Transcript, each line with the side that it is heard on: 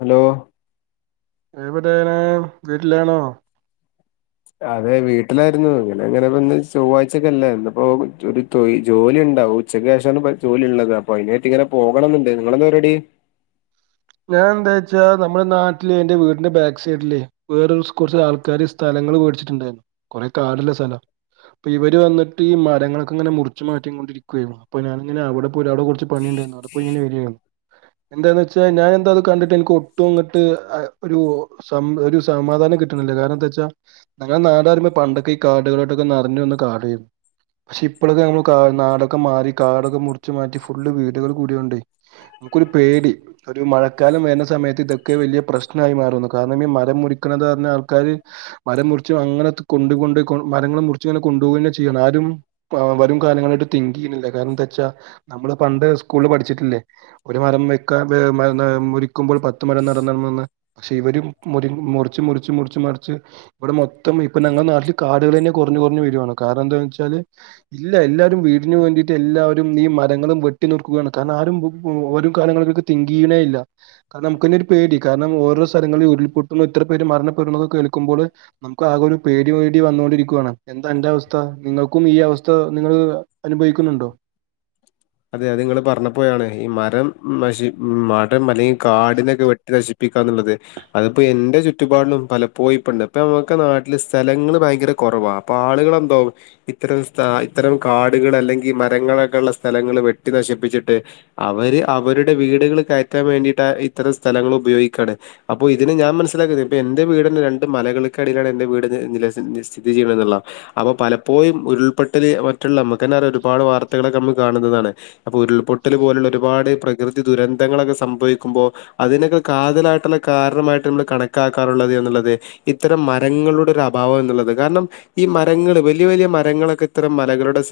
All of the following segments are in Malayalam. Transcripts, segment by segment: left: ഹലോ
right: എവിടെന വീട്ടിലാണോ
left: അതെ വീട്ടിലായിരുന്നു ഇങ്ങനെ അങ്ങനെ ഇപ്പ ഇന്ന് ചൊവ്വാഴ്ചക്കല്ലേ എന്നപ്പോൊ ഒരു തൊയ് ജോലി ഉണ്ടാവും ഉച്ചയ്ക്ക് ശേഷാണ് ജോലി ഉള്ളത് അപ്പൊ അതിനട്ട് ഇങ്ങനെ പോകണംെന്നുണ്ട് നിങ്ങളെന്താ പപടി
right: ഞാൻ എന്താ വെച്ചാ നമ്മുടെ നാട്ടിലെ എന്റെ വീടിന്റെ ബാക്ക് സൈഡിലെ വേറ കുറച്ച് ആൾക്കാർ സ്ഥലങ്ങള് മേടിച്ചിട്ടുണ്ടായിരുന്നു കൊറെേ കാടുള്ള സ്ഥല അപ്പൊ ഇവര് വന്നിട്ട് ഈ മരങ്ങളൊക്കെ ഇങ്ങെറിച്ചച്ച് മാറ്റം കൊണ്ടിരിക്കുവായിരുന്നു അപ്പൊ ഞാനിങ്ങനെ അവിടെയി അവിടെ കുറ പണി ഉണ്ടായിരുന്നു അയി ഇങ്ങനെ വരുായിരുന്നു എന്താന്ന് വെച്ചാ പ ഞാൻ എന്താ കണ്ടിട്ട് എനിക്ക് ഒട്ടും അങ്ങിട്ട്് ഒരു ഒരു സമാധാനം കിട്ടണില്ല കാരണം എന്താ വച്ചാ ഞങ്ങളെ നാടരുുമ പണ്ടൊക്കെ ഈ കാടുകളായിട്ടൊക്കെ നിറഞ്ഞ വന്ന് കാടുകും പക്ഷെ ഇപ്പോഴൊക്കെ നമ്മൾ കാ നാടൊക്കെ മാറി കാടൊക്കെ മുറിമാറ്റി ഫുള്ള് വീടുകൾ കൂടോണ്ട് നമുക്കൊരു പേടി ഒരു മഴക്കാലം വരുന്ന സമയത്ത് ഇതൊക്കെ വലിയ പ്രശ്നമായി മാറുന്നു കാരണം ഈ മരം മുറിക്കണത പറഞ്ഞ ആൾക്കാാര് മരം മുറിച്ച് അങ്ങനെ കൊണ്ട കൊണ്ട് മരങ്ങൾ മുറിച്ച്ങ്ങനെ കൊണ്ടു പോോന്നെ ചെയ്യണം ആരും വരും കാലങ്ങളായിട്ട് തിങ്ക് ചെയ്യുന്നില്ല കാരണം എന്താ വെച്ചാ നമ്മള് പണ്ട് സ്കൂളിൽ പഠിച്ചിട്ടില്ലേ ഒരു മരം വെക്കാൻ മുരിക്കുമ്പോൾ പത്ത് മരം നടന്നണംന്ന് പക്ഷെ ഇവര മു മുറിച്ച് മുറിച്ച് മുറിച്ച് മുറിച്ച് ഇവിടെ മൊത്തം ഇപ്പ ഞങ്ങളുടെ നാട്ടിൽ കാടുകൾ തന്നെ കുറഞ്ഞഞ് കുറഞ്ഞ് വരുാണ് കാരണം എന്താന്ന് വെച്ചാല് ഇല്ല എല്ലാരും വീടിനന് വേണ്ടിയിട്ട് എല്ലാവരും ഈ മരങ്ങളും വെട്ടിന നിർക്കുകയാണ് കാരണം ആരും ഓരോ കാലങ്ങളർക്ക് തിങ്ക ചെയേ ഇല്ല കാരണം നമുക്ക് ഒരു പേടി കാരണം ഓരോ സ്ഥലങ്ങളും ഉരുൾപൊട്ട ഇത്ര പേര് മരണപ്പെടുന്നതൊെ നുമ്പോൾ നമുക്ക് ആകെ ഒരു പേടി പേടി വന്നൊണ്ടിരിക്കുവയാണ് എന്താ എന്റെ അവസ്ഥ നിങ്ങൾക്കും ഈ അവസ്ഥ നിങ്ങൾ അനുഭവിക്കുന്നുണ്ടോ
left: അതെ അത് നിങ്ങള്ൾ പറഞ്ഞപ്പോയാണ് ഈ മരം മഷി കാടും മലയും കാടിനൊക്കെ വെട്ടി നശിപ്പിച്ചിട്ട് കേൾക്കാനുള്ളത് അതിപ്പോ എന്റെ ചുറ്റുപാടിലും പലപ്പോയി ഇപ്പുണ്ട് ഇപ്പ നമുക്ക് നാട്ടില് സ്ഥലങ്ങള്ൾ ഭയങ്കര കുറവാ അപ്പൊ ആളുകെന്തകും ഇത്തരം ഇത്തരം കാടുകൾ അല്ലെങ്കിൽ മരങ്ങളൊക്കെ ഉള്ള സ്ഥലങ്ങള്ൾ വെട്ടി നശിപ്പിച്ചിട്ട് അവര് അവരുടെ വീടുകൾ കയറ്റാൻ വേണ്ടിയിട്ട് ഇത്തരം സ്ഥലങ്ങൾ ഉപയോഗിക്കുകയാണ് അപ്പൊ ഇതിന് ഞാൻ മനസ്സിലാക്കുന്നത് ഇപ്പ എന്റെ വീടിന് രണ്ടണ്ട് മലകൾക്കിടയിലാണ് എൻന്റെ വീട് സ്ഥിതി ചെയ്യണുള്ളത് അപ്പൊ പലപ്പോഴും ഉരുൾപൊട്ടല് മറ്റുള്ള നമ്മുക്കന്ന ഒരുപാട് വാർത്തകളക്കെ കാണുന്നതാണ് അപ്പൊ ഉരുൾപൊട്ടൽ പോലുള്ള ഒരുപാട് പ്രകൃതി ദുരന്തങ്ങളൊക്കെ സംഭവിക്കുമ്പോൾ അതിനൊക്കെ കാതലായിട്ടുള്ള കാരണമായിട്ട് നമ്മൾ കണക്കാക്കാറുള്ളത് എന്നുള്ളത് ഇത്തരം മരങ്ങളുടെ ഒരു അഭാവം എന്നുള്ളത് കാരണം ഈ മരങ്ങള് വലിയ വലിയ മരങ്ങളൊക്കെ ഇത്തരം മലകളുടെ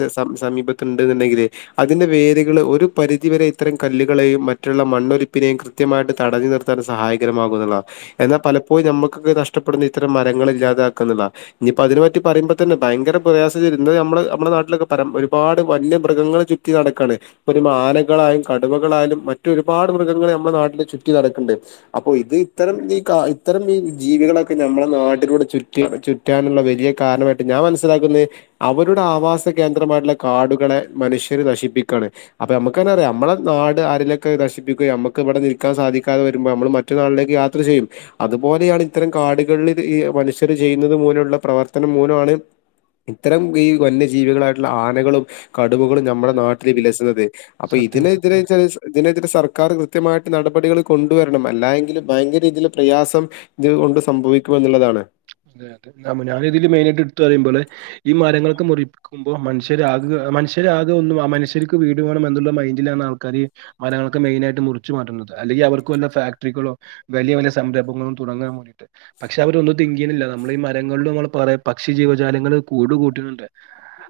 left: സമീപത്ത് ഉണ്ട് എങ്കിലേ അതിന്റെ വേരുകൾ ഒരു പരിധിവരെ ഇത്തരം കല്ലുകളെയും മറ്റുള്ള മണ്ണൊലിപ്പിനെയും കൃത്യമായിട്ട് തടഞ്ഞു നിർത്താൻ സഹായകരമാകുന്നില്ല എന്നാൽ പലപ്പോഴും നമ്മുക്കൊക്കെ നഷ്ടപ്പെടുന്ന ഇത്തരം മരങ്ങൾ ഇല്ലാതാക്കുന്നില്ല ഇനിയിപ്പോ അതിനെ പറ്റി പറയുമ്പോ തന്നെ ഭയങ്കര പ്രയാസം നമ്മ നമ്മുടെ നാട്ടിലൊക്കെ പ ഒരുപാട് വന്യ മൃഗങ്ങൾ ചുറ്റി നടക്കാണ് ഇ ഒരു മനകളായും കടുവകളായാലും മറ്റരുപാട് മൃഗങ്ങൾ നമ്മുടെ നാട്ടില് ചുറ്റി നടക്കുന്നുണ്ട് അപ്പൊ ഇത് ഇത്തരം നീ ഇത്തരം ഈ ജീവികളൊക്കെ നമ്മുടെ നാടിലൂടെ ചുറ്റ ചുറ്റാനുള്ള വലിയ കാരണമായിട്ട് ഞാൻ മനസ്സിലാക്കുന്നത് അവരുടെ ആവാസ കേന്ദ്രമായിട്ടുള്ള കാടുകളെ മനുഷ്യ നശിപ്പിക്കാണ് അപ്പൊ നമുക്ക്ന്നെ അറിയാം നമ്മള നാട് ആരിലൊക്കെ നശിപ്പിക്കുക നമ്മുക്ക്വിടെ നിൽക്കാൻ സാധിക്കാതെ വരുമ്പോൾ നമ്മൾ മറ്റു നാളിലേക്ക് യാത്ര ചെയ്യും അതുപോലെയാണ് ഇത്തരം കാടുകളിൽ മനുഷ്യര് ചെയ്യുന്നത് മൂലുള്ള പ്രവർത്തനം മൂലമാണ് ഇത്തരം ഈ വന്യജീവികളായിട്ടുള്ള ആനകളും കടുവ നമ്മുടെ
right: അതെ
left: നാട്ടിൽ
right: അതെ അതെ അതെ
left: വിലസത് അപ്പം
right: സത്യാണ് സത്യാണ്
left: ഇതിനെതിരെ സർക്കാർ കൃത്യമായിട്ട് നടപടികൾ കൊണ്ടുവരണം അല്ലെങ്കിൽ ഭയങ്കര രീതിൽ പ്രയാസം ഇത് കൊണ്ട് സംഭവിക്കും എന്നുള്ളതാണ് [inaudible] [inaudible] [inaudible]
right: അതെ അതെഞീതിൽ മെയിന ആയിട്ട് എടുു പറയുമ്പോള് ഈ മരങ്ങളൊക്കെ മുറിക്കുമ്പോൾ മനുഷ്യരാകെ മനുഷ്യരാകെ ഒന്നും മനുഷ്യർക്ക് വീട് വേണം എന്നുള്ള മൈൻഡില ആാണ് ആൾക്കാാര്ഈ മരങ്ങളൊക്കെ മെയിന ആായിട്ട് മുറിച്ചു മാറ്റുന്നത് അല്ലെങ്കിൽ അവർക്ക് വല്ല അപ്പം ഞാനിതില് മെയ നായിട്ട് ഇട്ത്ത് പറി മ്പോലെ ഈ മമരങ്ങളൊക്കെ ഞാനിതിൽ മെയ് നായ്ട്ട് ഇട്ത്ത് പറയിപള് ഈ മരങ്ങളൊക്കെ മുറിക്കുമ്പൾ മനഷ്യരാകെ ഒന്നും മനുഷ്യർക്ക് വീട് വേണമെന്ന മെയ്ൻ്റിലാണ് ആൾക്കാര് മരങ്ങളൊക്കെ മുറിച്ച് മാറ്റുന്നത് അല്ലങ്കിൽ അവർക്ക് വല്ലഫാക്ടറികളോ വലിയ വലിയ സംരംഭങ്ങളോ തുടങ്ങാൻ വേീട്ട് പക്ഷെ അവരൊന്ന് ' തിങ്ക് ചെയ്യണില്ല നമ്മള ഈ മരങ്ങളില നമ്മൾ പറ പക്ഷി ജീവജാലങ്ങൾ കൂട് കൂട്ടട്ടണ്ട്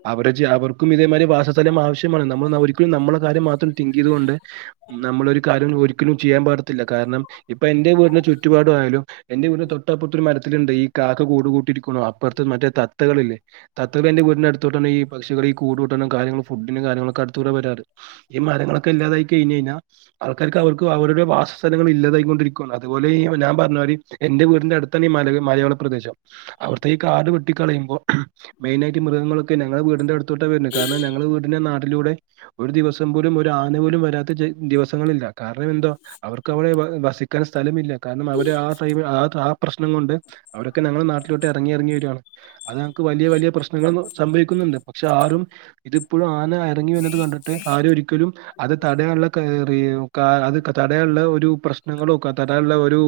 right: അവരെ അവർക്കും ഇതേമാതിരി വാസസ്ഥലം ആവശ്യമാണ് നമ്മൾ ഒരിക്കലും നമ്മളെ കാര്യം മാത്രം തിങ്ക് ചെയ്തുകൊണ്ട് നമ്മളൊ ഒരു കാര്യം ഒര് ഒരിക്കലും ചെയ്യാൻ പാടത്തില്ല കാരണം ഇപ്പ എന്റെ വീടിന് ചുറ്റുപാട ആയാലും എന്റെ വീടിന് തൊട്ടപ്പുറത്തൊരു മരത്തി ണ്ട് ഈ കാക്ക കൂട കൂട്ടിരിക്ക അപ്പുറത്തെ മറ്റേ തത്തകളേ തത്തകൾ എന്റെറെ വീടിന്റെ അടുത്തോട്ടാണ് ഈ പക്ഷികൾ ഈ കൂട കൂട്ടണം കാര്യങ്ങളും ഫുഡിനും കാര്യങ്ങളൊക്കെ അടുത്തോടെ വരാറ് ഈ മലങ്ങളൊെല്ലാതായി കഴിഞ്ഞ് കഴിഞ്ഞാ ആൾക്കാർക്ക് അവർക്ക് അവരുടെ വാസസ്ഥലങ്ങ ഇല്ലാതായികൊണ്ടിരിക്ക അതുപോലെ ഞാൻ പറഞ്ഞ എന്റെ വീടിന്റെ അടുത്തന്നെ ഈ മക മലയോര പ്രദേശം അവിത്തെ ഈ കാട് വെട്ട കളയുമ്പോ മെയിനായിട്ട് മൃഗങ്ങളൊക്കെ ഞങ്ങളുടെ വീടിന്റെ അടുത്ത് തോട്ട വരുന്നെ കാരണം ഞങ്ങൾ വീടിന്റെ നാ ൻ്റെ കൂടെ ഒരു ദിവസം പോലും ഒരു ആന പോലും വരാത്ത ദിവസങ്ങളില്ല കാരണം ന്തോ അവർക്ക് അവിടെ വസിക്കാൻ കാൻ സ്ഥലമില്ല കാരണം അവര് ആ ടൈമ് ആ ടാ പ്രശ്നം കൊണ്ട് അവരൊക്കെ ഞങ്ങളെ നാട്ടിലോട്ട് ഇറങ്ങി ഇറങ്ങി വരുയാണ് അത് ഞങ്ങക്ക് വലിയ വലിയ പ്രശ്നങ്ങൾ സംഭവിക്കുന്നുണ്ട് പക്ഷെ ആരും ഇതിപ്പോഴും ആന ഇറങ്ങി വരുന്നത് കണ്ടിട്ട് ആര ഒരിക്കലും അത് തടയാനുള്ള കാര്യം കാ അത് തടയാനുള്ള ഒരു പ്രശ്നങ്ങളും ഒക്കെ തടയാനുള്ള ഒരു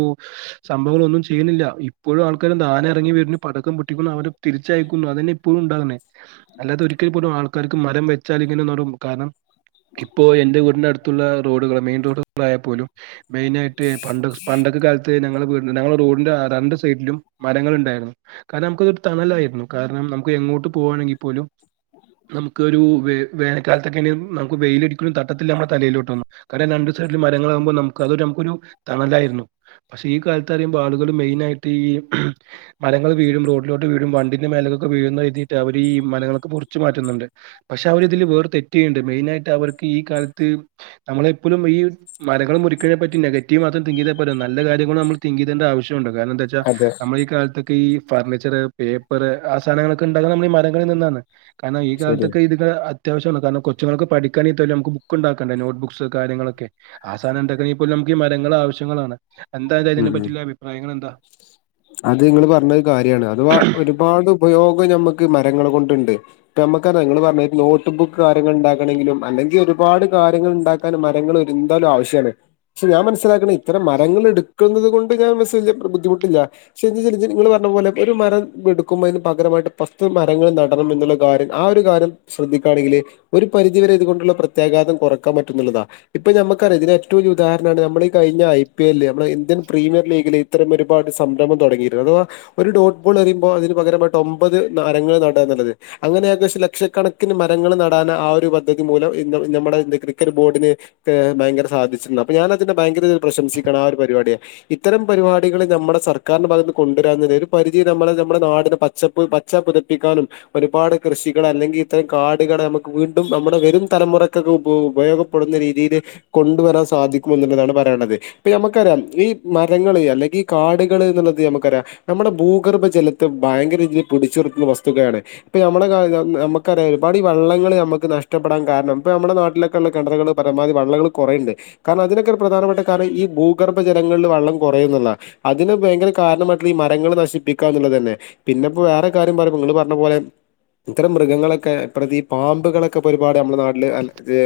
right: സംഭവങ്ങളൊന്നും ചെയ്യുന്നില്ല ഇപ്പ ഇപ്പോഴും ആൾക്കാരും ആന ഇറങ്ങി വരുന്നു പടക്കം പൊട്ടിക്കുന്നു അവര് തിരിച്ചയക്കുന്നു അതന്നെ ഇപ്പോഴും ഉണ്ടാകണേ അല്ലാതെ ഒരിക്കൽ പോലും ആൾക്കാർക്ക് മരം വെച്ചാ ഇങ്ങനെ നടും കാരണം ഇപ്പോ എൻന്റെ വീടിന്റെ അടുത്തുള്ള റോഡുക മെയിൻ റോഡുകള ആയ പോലും മെയിൻ ആയിട്ട് പണ്ടൊ പണ്ടത്തെ കാലത്ത് ഞങ്ങളെ വീടിൻ്റെ ഞങ്ങളെ റോഡ ൻ്റെ രണ്ട് സൈഡിലും മരങ്ങൾ ഉണ്ടായിരുന്നു കാരണം നമുക്കതൊരു തണലായിരുന്നു കാരണം നമുക്ക് എങ്ങോട്ട് പോകവാണെങ്കിൽ പോലും നമുക്ക് ഒരു വേ വേനക്കാലത്തൊക്കെ നമുക്ക് വെയിലടിക്കലും തട്ടത്തിൽ നമ്മുടെ തലയിലോട്ട് വന്നു കാരണം രണ്ട് സൈഡിൽ മരങ്ങളാകുമ്പോൾ നമു നമക്കൊരു തണലായിരുന്നു പക്ഷെ ഈ കാലത്ത് അറിയുമ്പോ ആളുകൾ മെയിനായിട്ട് ഈ മരങ്ങൾ വീഴും റോഡിലോട്ട് വീഴും വണ്ടിന്റെ മേലകക്കൊക്കെ വീഴുന്ന എഴുതിട്ട് അവര് ഈ മലങ്ങളൊക്കെ മുറിച്ച് മാറ്റുന്നുണ്ട് പക്ഷെ അവർ ഇതില് വേറെ തെറ്റുണ്ട് മെയിനായിയിട്ട് അവർക്ക് ഈ കാലത്ത് നമ്മളെപ്പോഴും ഈ മലങ്ങൾ മുറിക്കതിനെ നെഗറ്റീവ് മാത്രം തിങ്ക് ചെയ്ത പോരാ നല്ല കാര്യങ്ങളും നമ്മൾ തിങ്ക് ചെയ്യണ ആവശ്യമുണ്ട് കാരണം ദ
left: അതെ
right: നമ്മളി കാലത്തൊക്കെ ഈ ഫർണിച്ചറ് പേപ്പറ് ആ സധനങ്ങളൊക്കെണ്ടകുന്ന നമ്മൾ ഈ മരങ്ങളിൽ നിന്നാണ് കാരണം ഈ
left: ശരിയാ.
right: കാലത്തൊക്കെ ഇതൊകെ അത്യാവശ്യാണ് കാരണം കൊ കൊച്ചുങ്ങൾക്ക് പഠിക്കാനിതൊ ബുക്കി ഉണ്ടാക്കണ്ടെ നോട്ടുബുക്ക്സോ കാര്യങ്ങളൊക്കെ ആ സധനം ഉണ്ടാക്കണെങ്കി പോലും നമുക്ക് മരങ്ങൾ ആവശ്യമാണ് എന്താ അത്
left: ഉം
right: അതിനെ
left: ഉം
right: പറ്റിയുള്ള അഭിപ്രായങ്ങൾ എന്താ?
left: അത് നിങ്ങള് പറഞ്ഞത് കാര്യമാണ് അതവാ ഒരുപാട് ഉപയോഗം ഞമ്മക്ക് മരങ്ങൾ കൊണ്ടിണ്ട് ഇപ്പ നമുക്ക ഞങ്ങള് പറഞ്ഞ നോട്ട് ബുക്ക് കാര്യങ്ങൾ ഉണ്ടാക്കണമെങ്കിലും അല്ലെങ്കിൽ ഒരുപാട് കാര്യങ്ങൾ ഇണ്ടാക്കാനും മരങ്ങൾ എന്താലും ആവശ്യമാണ് പക്ഷെ ഞാൻ മനസ്സിലാക്കുന്നത് ഇത്ത മരങ്ങൾ എടുക്കുന്നത് കൊണ്ട് ഞാസെഞ്ചെത്രെ ബുദ്ധിമുട്ടില്ല ച [unintelligible] നിങ്ങൾ പറഞ്ഞ പോലെ ഒരു മരം എടുക്കുമ്പോൾ അതിന് പകരമായിട്ട് പത്ത് മരങ്ങൾ നടണം എന്നുള്ള കാര്യം ആ ഒരു കാര്യം ശ്രദ്ധിക്കയാണെങ്കില് ഒരു പരിധിവരെ ഇതൊണ്ടുള്ള പ്രത്യാഘാതം കുറക്കാൻ പറ്റുന്നതാണ് ഇപ്പൊ നമുക്കറാം ഇതിന് ഏറ്റവും വല ഉദാരമാണ് നമ്മ ഈ കഴിഞ്ഞ ഐ പി എല്ലില് നമ്മള് ഇന്ത്യൻ പ്രീമിയർ ലീഗില് ഇത്തരം ഒരുപാട് സം കുമ്പതൊടങ്ങിണ് അഥവാ ഒരു ഡോൾ ബോൾ എറിയ്പോ അതിന് പകരമായിട്ട് ഒമ്പത് നാരങ്ങനട എന്നുള്ളത് അങ്ങനെ ഏകദേഷം ലക്ഷക്കണക്കിന് മരങ്ങൾ നടാൻ ആ ഒരു പദ്ധതി മൂലം ഇന്ന് നമ്മുടെ ക്രിക്കറ്റ് ബോർഡിന് ഏഹ് ഭയങ്കര സാധിച്ചിട്ടരുന്നു അപ്പൊ ഞാൻ അതിനെ ഭയങ്കര പ്രശംസിക്കണം ആ ഒരു പരിപാടിയെ ഇത്തരം ഒരു പരിപാടികൾ നമ്മുടെ സർക്കാർ കാരണം അത് ഇന്ന് കൊണ്ടുവരന്നത് ഒരു പരിതി നമ്മള് നമ്മുടെ നാടിനെ പച്ചപ്പ പച്ച പുതപ്പിക്കാനും ഒരുപാട് കൃഷികളെ അല്ലെങ്കിൽ ഇത്തരം കാടുകളെ നമുക്ക് വീണ്ടും നമ്മുടെ വെരും തലമുറക്കൊക്കെ ഉപയോഗപ്പെടുന്ന രീതിയിൽ കൊണ്ടുവരാൻ സാധിക്കും എന്നുള്ളതാണ് പറയണത് ഇപ്പ നമക്കറിയാം ഈ മരങ്ങള് അല്ലെങ്കിൽ കാട് ുള്ളത് നമുക്കറിയ നമ്മുടെ ഭൂഗർഭ ജലത്ത് ഭയങ്കര ഇതിൽ പിടിച്ചുരുത്തുന്ന വസ്തുക്കയാണ് ഇപ്പ നമ്മള് [inaudible] ഇപ്പ നമുക്കറിയ ഒരുപാട് ഈ വള്ളങ്ങള്ൾ നമുക്ക് നഷ്ടപ്പെടാൻ കാരണം നമ്മുടെ നാട്ടിലൊക്കെുള്ളള്ള കിണറുകൾ പരമാവധി വള്ളങ്ങൾ കുറയുണ്ട് കാരണം അതിനൊക്കെ ഒരു പ്രധാനപ്പെട്ട കാരണം ഈ ഭൂഗർഭജലങ്ങളിൽ വെള്ളം കുറയും എന്നുള്ളതാ അത് ഇതിന് ഭയങ്കര കാരണമായിട്ട് ഈ മരങ്ങൾ നശിപ്പിക്ക എന്നുള്ളത് തന്നെ പിന്നെ ഇപ്പോ വേറെ കാര്യം പറയുമ്പ ഇങ്ങള് പറഞ്ഞ പോലെ ഇത്തരം മൃഗങ്ങളൊക്കെ പ്രതി പാമ്പുകളൊക്കെ ഒക്കെപരിപാടി നമ്മുടെ നാട്ടില്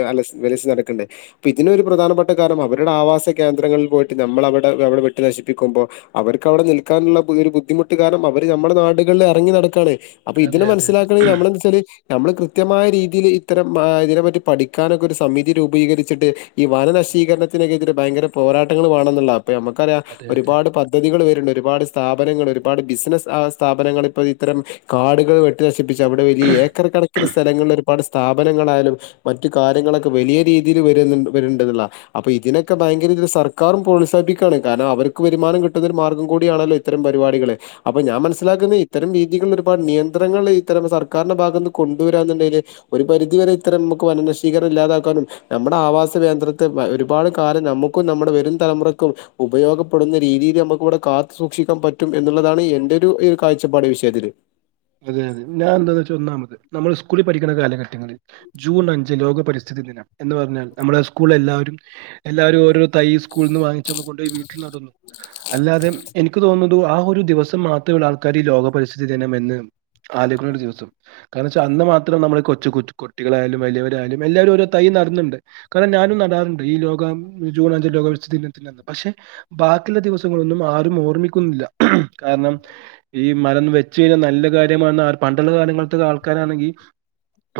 left: അലസി വെലബി [unintelligible] ണ്ട് പി ഇതിനൊരു പ്രധാനപ്പെട്ട കാരണം അവരുടെ ആവാസകേന്ദ്രങ്ങളിൽ പോയിട്ട് നമ്മൾ അവിടെ അവിടെ വെട്ടി നശിപ്പിക്കുമ്പോ അവർക്ക് അവിടെ നിൽക്കാനുള്ള ബുദ്ധി ബുദ്ധിമുട്ട് കാരണം അവര് നമ്മെ നാടുകളിൽ ഇറങ്ങി നടക്കാണ് അപ്പൊ
right: അതെ
left: ഇതിനെ
right: അതെ അതെ
left: മനസ്സിലാക്കണെങ്കി നമ്മളെന്താ വെച്ചാല് നമ്മൾ കൃത്യമായ രീതിയിൽ ഇത്തരം ഇതിനെപ്പറ്റി പഠിക്കാനൊക്കെ ഒരു സമിതി രൂപീകരിച്ചിട്ട് ഈ
right: ഉം.
left: വനശീകരണനെത്തിനതിരെ ഭയങ്കര പോരാട്ടങ്ങൾ വേണന്നെ ഉള്ളാണ് പ്പ ഞമ്മക്കറിയാ
right: അതെ അതെ
left: ഒരുപാട്
right: അതെ
left: പ ണ്ട് ഒരുപാട് സ്ഥാപനങ്ങള് ഒരുപാട് ബിസ്നസ് അ സ്ഥാപനങ്ങൾ ഇപ്പോ ഇത്തരം കാടുകൾ വെട്ടി നശിപ്പിച്ച് ഷിപ്പിച്ച് അവിടെ ഈ ഏക്കണക്കിന് സ്ഥലങ്ങള് ഒരുപാട് സ്ഥാപനങ്ങളായാലും മറ്റു കാര്യങ്ങളൊക്കെ വലിയ രീതിയിൽ വരുന്നുണ്ട് വര്ണ്ട്ല്ല അപ്പൊ ഇതിനൊക്കെ ഭയങ്കര സർക്കാരും പ്രോത്സാഹിപ്പിക്കാണ് കാരണം അവർക്ക് വരുമാനം കി പ്പതൊരു മാർഗം കൂടിയണല്ലോ ഇത്തരം പരിപാടികള് അപ്പൊ ഞാൻ മനസ്സിലാക്കുന്നത് ഇത്തരം രീതികളിൽ ഒരുപാട് നിയന്ത്രങ്ങൾ ഇത്തരം സർക്കാർന്റെ ഭാഗന്ന് കൊണ്ട് വരാന്ന്ണ്ടേൽ ഒരു പരിധി വരെ ഇത്തരം നമുക്ക് വനനശീകരം ഇല്ലാതാക്കാനും നമ്മുടെ ആവാസ കേന്ദ്രത്തെ വ ഒരുപാട് കാലം നമുക്കും നമ്മുടെ വരും തലമുറക്കും ഉപയോഗപ്പെടുന്ന രീതിയില് നമുക്കവ്ടെ കാത്തു സൂക്ഷിക്കാൻ പറ്റും എന്നുള്ളതാണ് എന്റെ ഒരു കാഴ്ചപ്പാട് വിഷയത്തില്
right: അതെ അതെ ഞാൻ എന്താന്നാച്ച ഒന്നാമത്തെ നമ്മള് സ്കൂളിൽ പഠിക്കുന്ന കാലഘട്ടങ്ങളിൽ ജൂൺ അഞ്ച് ലോക പരി സ്തിതി ദിനം എന്ന് പറഞ്ഞാൽ നമ്മളെ സ്കൂളിലെല്ലാവരും എല്ലാവരും ഓരോ തൈ സ്കൂൾന്ന് വാങ്ങിച്ചന്ന് കൊണ്ടോയി വീട്ടിൽ നടുന്നുന്നു അല്ലാതെ എനിക്ക് തോന്നു ന്നു ആ ഒരു ദിവസം മാത്രമേള്ളു ആൾക്കാർ ലോകപരിസ്ഥിതി ദിനമെന്ന് ആലോയ്ക്ക്ണ ഒരു ദിവസം കാരണംച്ചാ അന്ന് മാത്രം നമ്മൾ കൊച്ചു കുട്ടികളായാലും വലിയവരായാലും എല്ലാവരും ഓരോ തൈ നടന്നുണ്ട് കാരണം ഞാനും നടാറുണ്ട് ഈ ലോക ജൂൺ അഞ്ച ലോകവസ്ഥി ദിനത്തിൽന്ന് പക്ഷെ ബാക്കിയുള്ള ദിവസങ്ങളൊന്നും ആരും ഓർമ്മിക്കുന്നില്ല കാരണം ഈ മരം വെച്ചയ്ഴിഞ്ഞാൽ നല്ല കാര്യ [unintelligible] പണ്ട്ല്ല കാലങ്ങൾത്തെ ആൾക്കാരാന്നെങ്കി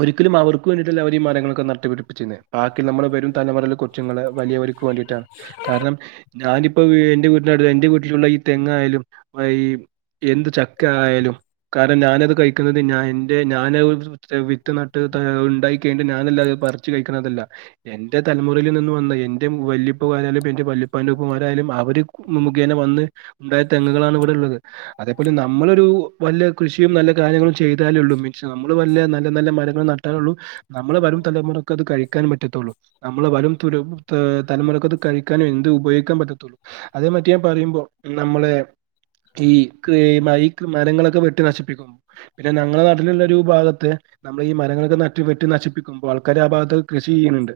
right: ഒരിക്കലും അവർക്ക് വേണ്ടിട്ടല്ല അവരീ മരങ്ങളൊക്കെ നട്ടുപടിപ്പിച്ചിന്നേ ബാക്കി നമ്മൾ വരും തലമുറയിൽ റ്റുങ്ങള് വലിയവര്ക്ക് വേണ്ടിട്ടാണ് കാരണം ഞാനി ഇപ്പൊ വീ എന്റെ വീട്ടിനടു എന്റെ വീട്ടിലുള്ള ഈ തെങ്ങായാലും പ്പ ഈ എന്ത് ചക്ക ആയാലും കാരണം ഞാനത് കഴിക്കുന്നത് ഞൻ എന്റെ ഞൻ വിത്ത് നട്ട് ഉണ്ടാക്കി ഞാനല്ല അത് പറിച്ച് കഴിക്കണതല്ല എന്റെ തലമുറയിൽ നിന്ന് വന്ന എന്റെ വല്യപ്പമാരായാലും എന്റെ വല്യപ്പാൻന്റുപ്പമാരായാലും അവര് മുഖേന വന്ന് ഉണ്ടായ തെങ്ങുകളാണ് ഇവിടെ ഉള്ളത് അതേപോലെ നമ്മളൊരു വ കൃഷിയും നല്ല കാര്യങ്ങളും ചെയ്താലേള്ളൂ മീൻസ് നമ്മള് വല്ല നല്ല നല്ല മരങ്ങൾ നട്ടാലൊള്ളൂ നമ്മളെ വരും തലമുറക്ക് അത് കഴിക്കാനും പറ്റത്തുള്ളൂ നമ്മളെ വരും തു തലമുറക്ക് അത് കഴിക്കാനും എന്ത് ഉപയോഗിക്കാൻ പറ്റത്തുള്ളൂ അതേ മറ്റി ഞാൻ പറയുമ്പോ നമ്മളെ ഈക് മൈക് മരങ്ങളൊക്കെ വെ ട്ടി നശിപ്പിക്കുന്നു പിന്നെ ഞങ്ങളുടെ നാട്ടിലുള്ള ഒരു ഭാഗത്ത് നമ്മൾ ഈ മരങ്ങളൊക്കെ നറ്റു വെറ്റു നശിപ്പിക്കുമ്പോൾ ആൾക്കാര് ആ ഭാഗത്തൊക്കെ കൃഷി ചെയ്യുന്നുണ്ട്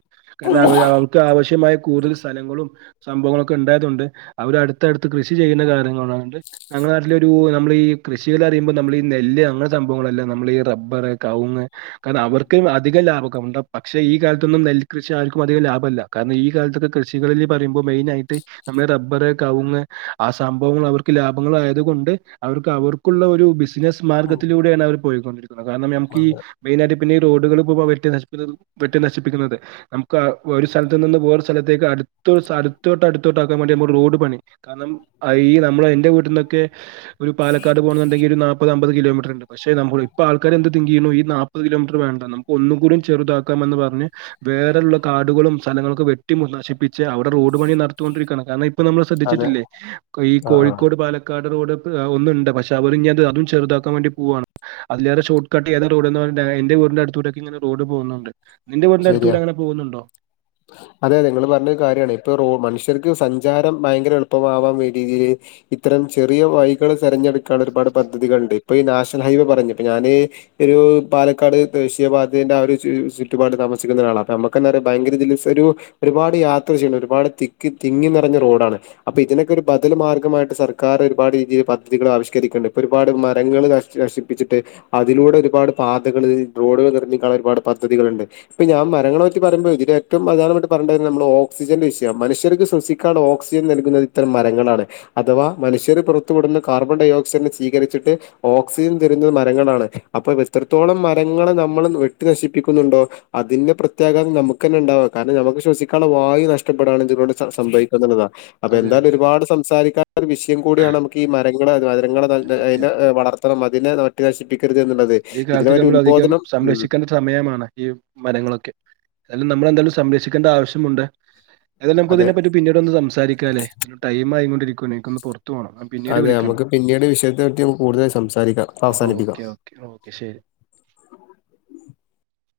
right: എന്ന അവര് അവർക്ക് ആവശ്യമായ കൂടുതൽ സ്ഥലങ്ങളും സംഭവങ്ങളൊക്കെണ്ടായതൊണ്ട് അവരട്ത്തട്ത്ത് കൃഷി ചെയ്യുന്ന കാര്യങ്ങളണ്ട് ഞങ്ങളുടെ നാട്ടിലാെരു നമ്മൾ ഈ കൃഷിടെ തെയ്യുമ്പ നമ്മള് നെല്ല് അങ്ങനെ സംഭവങ്ങളല്ല നമ്മൾ ഈ റബ്ബർ കവങ്ങ് കര്ണം അവർക് അധിക ലാഭ മക്ക പക്ഷെ ഈ കാലത്തൊന്നും നെല് കൃഷി ആർക്കും അധികം ലാഭമല്ല കാരണം ഈ കാലത്തൊക്കെ കൃഷികളിൽ പറയുമ്പോൾ മെയിന ആയിട്ട് നമ്മ റബ്ബർ കവുങ്ങ് ആ സംഭവങ്ങൾ അവർക്ക് ലാഭങ്ങളൾ ആയത കൊണ്ട് അവർക്ക് അവർക്കുള്ളഒ റ്റു ബിസ് സ്നസ്
left: ഉം
right: മാർഗത്തിലൂടെയാണ് അവർ പോയികൊണ്ടിരി കാരണം ഞമക്കീ മെയ്നായിട്ട് പിന്നെ ഈ റോഡുകൾപ്പൊ വെട്ടി നശിപ്പി വെട്ടി നശിപ്പിക്കുന്നത് നമുക്ക് ഒരു സ്ഥലത്ത് നിന്ന് വേറെരു സ്ഥലത്തേക്ക് അടുത്ത് ഒര് സെലത്തോട്ട് അടുത്തോട്ട് ആക്കാൻ വേണ്ടി നമ്മ റോഡ് പണി കാരണം അ ഈ നമ്മൾ എന്റെ വീട്ടിന്നൊക്കെ ഒരു പാലക്കാട് പോണ ണ്ടെങ്കില് ഒര് നാപ്പത് അമ്പത് കിലോമീറ്ററ്ണ്ട് പക്ഷെ നമ്മൾ ഇപ്പ ആൾക്കാര് എന്ത് തിങ് ചെയ്യുന്നു ഈ നാപ്പത് കിലോമീറ്റർ വേണ്ട നമുക്ക് ഒന്നും കൂടി ചെറുതാക്കാംമെന്ന് പറഞ്ഞ് വേറെ ഉള്ള കാടുകളും സ്ഥലങ്ങളക്കെ വെട്ടിമു നശിപ്പിച്ച് അവ്ടെ റോഡ് പണി നടത്തൊണ്ടിരിക്കാണ് കാരണം ഇപ്പം നമ്മള്
left: അതെ
right: ശ്രദ്ധിച്ചിട്ടില്ലേ ഈ
left: ആ ആ
right: കോഴിക്കോട് പാലക്കാട് റോഡ് ഒന്ന്ണ്ട് പഷേ സവറിഞ്ഞത് അതും ചെറുതാക്കാ വേണ്ടി പോവാണ് അതിലേറെ ഷോർട്ട് കട്ട് ഏത് റോഡ്ന്ന് പറഞ്ഞ്ട്ട് അയ്ന്റെ റോഡിന്റെ അട്ത്തൂടൊക്കെങ്ങെനെ റോഡ് പോകുന്നുണ്ട് നിന്റെ വീടിന്റെ
left: ശര്യ
right: അടുത്തൂടെ അങ്ങനെ പോകുന്നുണ്ടോ
left: അതെ അതെ ഇങ്ങള് പറഞ്ഞ കാര്യാണ് ഇപ്പൊ റോ മനുഷ് ഇവർക്ക് സഞ്ചാരം ഭയങ്കെര എളുപ്പമാവാൻ വേണ്ടി [unintelligible] ഇത്തരം ചെറിയ വൈകള് തെരഞ്ഞെടുക്കാള്ളൊരു പാട് പദ്ധതികൾണ്ട് ഇപ്പൊ ഈ നാഷണൽ ഹൈവേ പറഞ്ഞു ഇപ്പ ഞാന് ഇ ഒരു പാലക്കാട് ദേശീയപാതന്റെ ആഹ ഒരു [unintelligible] ഒരുപാട് താമസിക്കുന്ന ഒരാള അപ്പമ്മക്കന്നെറിയ ഭയങ്കെരതിള്ള [unintelligible] ഒരുപാട് യാത്ര ചെയ്യണ്ട ഒരുപാട് തിക്കി തിങ്ങി നെറഞ്ഞ റോഡാണ് അപ്പൊ ഇതിനൊക്കെ ഒരു ബദൽ മാർഗമായിട്ട് സർക്കാർ ഒരുപാട് രീതിൽ പദ്ധതികൾ ആവിഷ്കരിക്കുണ്ട് ഇപ്പൊ ഒരുപാട് മരങ്ങള് നശിപ്പിച്ചിട്ട് അതിലൂടെ ഒരുപാട് പാതകള് റോഡുകൾ നിർഞ്ഞിക്കുള്ള ഒരുപാട് പദ്ധതികള്ണ്ട് ഇപ്പൊ ഞാൻ മരങ്ങളെ പറ്റി പറയ്മ്പോ ഇതിൽ ഏറ്റവും പ്രധാനപ്പെട്ട് പറയേണ്ട നമ്മള് ഓക്സിജന്റെ വിഷ്യയം മനുഷ്യർക്ക് ശ്വസിക്കാള്ള ഓക്സിജൻ നൽക്ന്നത് ഇത്തരം മരങ്ങളാണ് അഥവാ മനുഷ്യർ പുറത്തു വിടുന്ന കാർബൺഡെഓക്സൈഡിനെ സ്വീകരിച്ചിട്ട് ഓക്സിജൻ തെരുന്നത് മരങ്ങളാണ് അപ്പൊ എത്രത്തോളം മരങ്ങളെ നമ്മള് വെട്ടി നശിപ്പിക്കുന്നുണ്ടോ അതിന്റെ പ്രത്യാകത നമുക്ക ന്നെണ്ടാവ കാരണം നമക്ക് ശ്വസിക്കാൻള്ള വായു നഷ്ടപ്പെടാണ് ഇതിനോണ് സംഭവിക്കുന്നുള്ള അപ്പൊ
right: അതെ
left: എന്തായാലും
right: അതെ
left: ഒരുപാട് സംസാരിക്കാത്ത ഒരു വിഷ്യയ കൂടിയാണ് നമുക്ക് ഈ മരങ്ങള്
right: ഉം,
left: മരങ്ങളെ അയ്നെ വളർത്തണം അതിനെ നട്ട് നശി
right: ഈകാലത്ത് നമ്മൾ അധികം
left: ഉം
right: സംരക്ഷിക്കണ്ട സമയമാണ് ഈ മരങ്ങളൊക്കെ എല്ല നമ്മളെന്തായാലു സംരക്ഷിക്കേണ്ട ആവശ്യമുണ്ട് അതന്നെ നമുക്
left: അതെ
right: അതനെ പറ്റി പിന്നീട്ഒന്ന് സംസാരിക്കാല്ലെ ടൈമായി കൊണ്ട് [unintelligible] പൊർ
left: അതെ നമുക്ക് പിന്നീട് വിഷയത്തെ പറ്റി കൂടുതൽ സംസാരിക്കാം അവസാനിപ്പിക്കാം
right: ഓക്കെ, ഓക്കെ, ഓക്കെ ശരി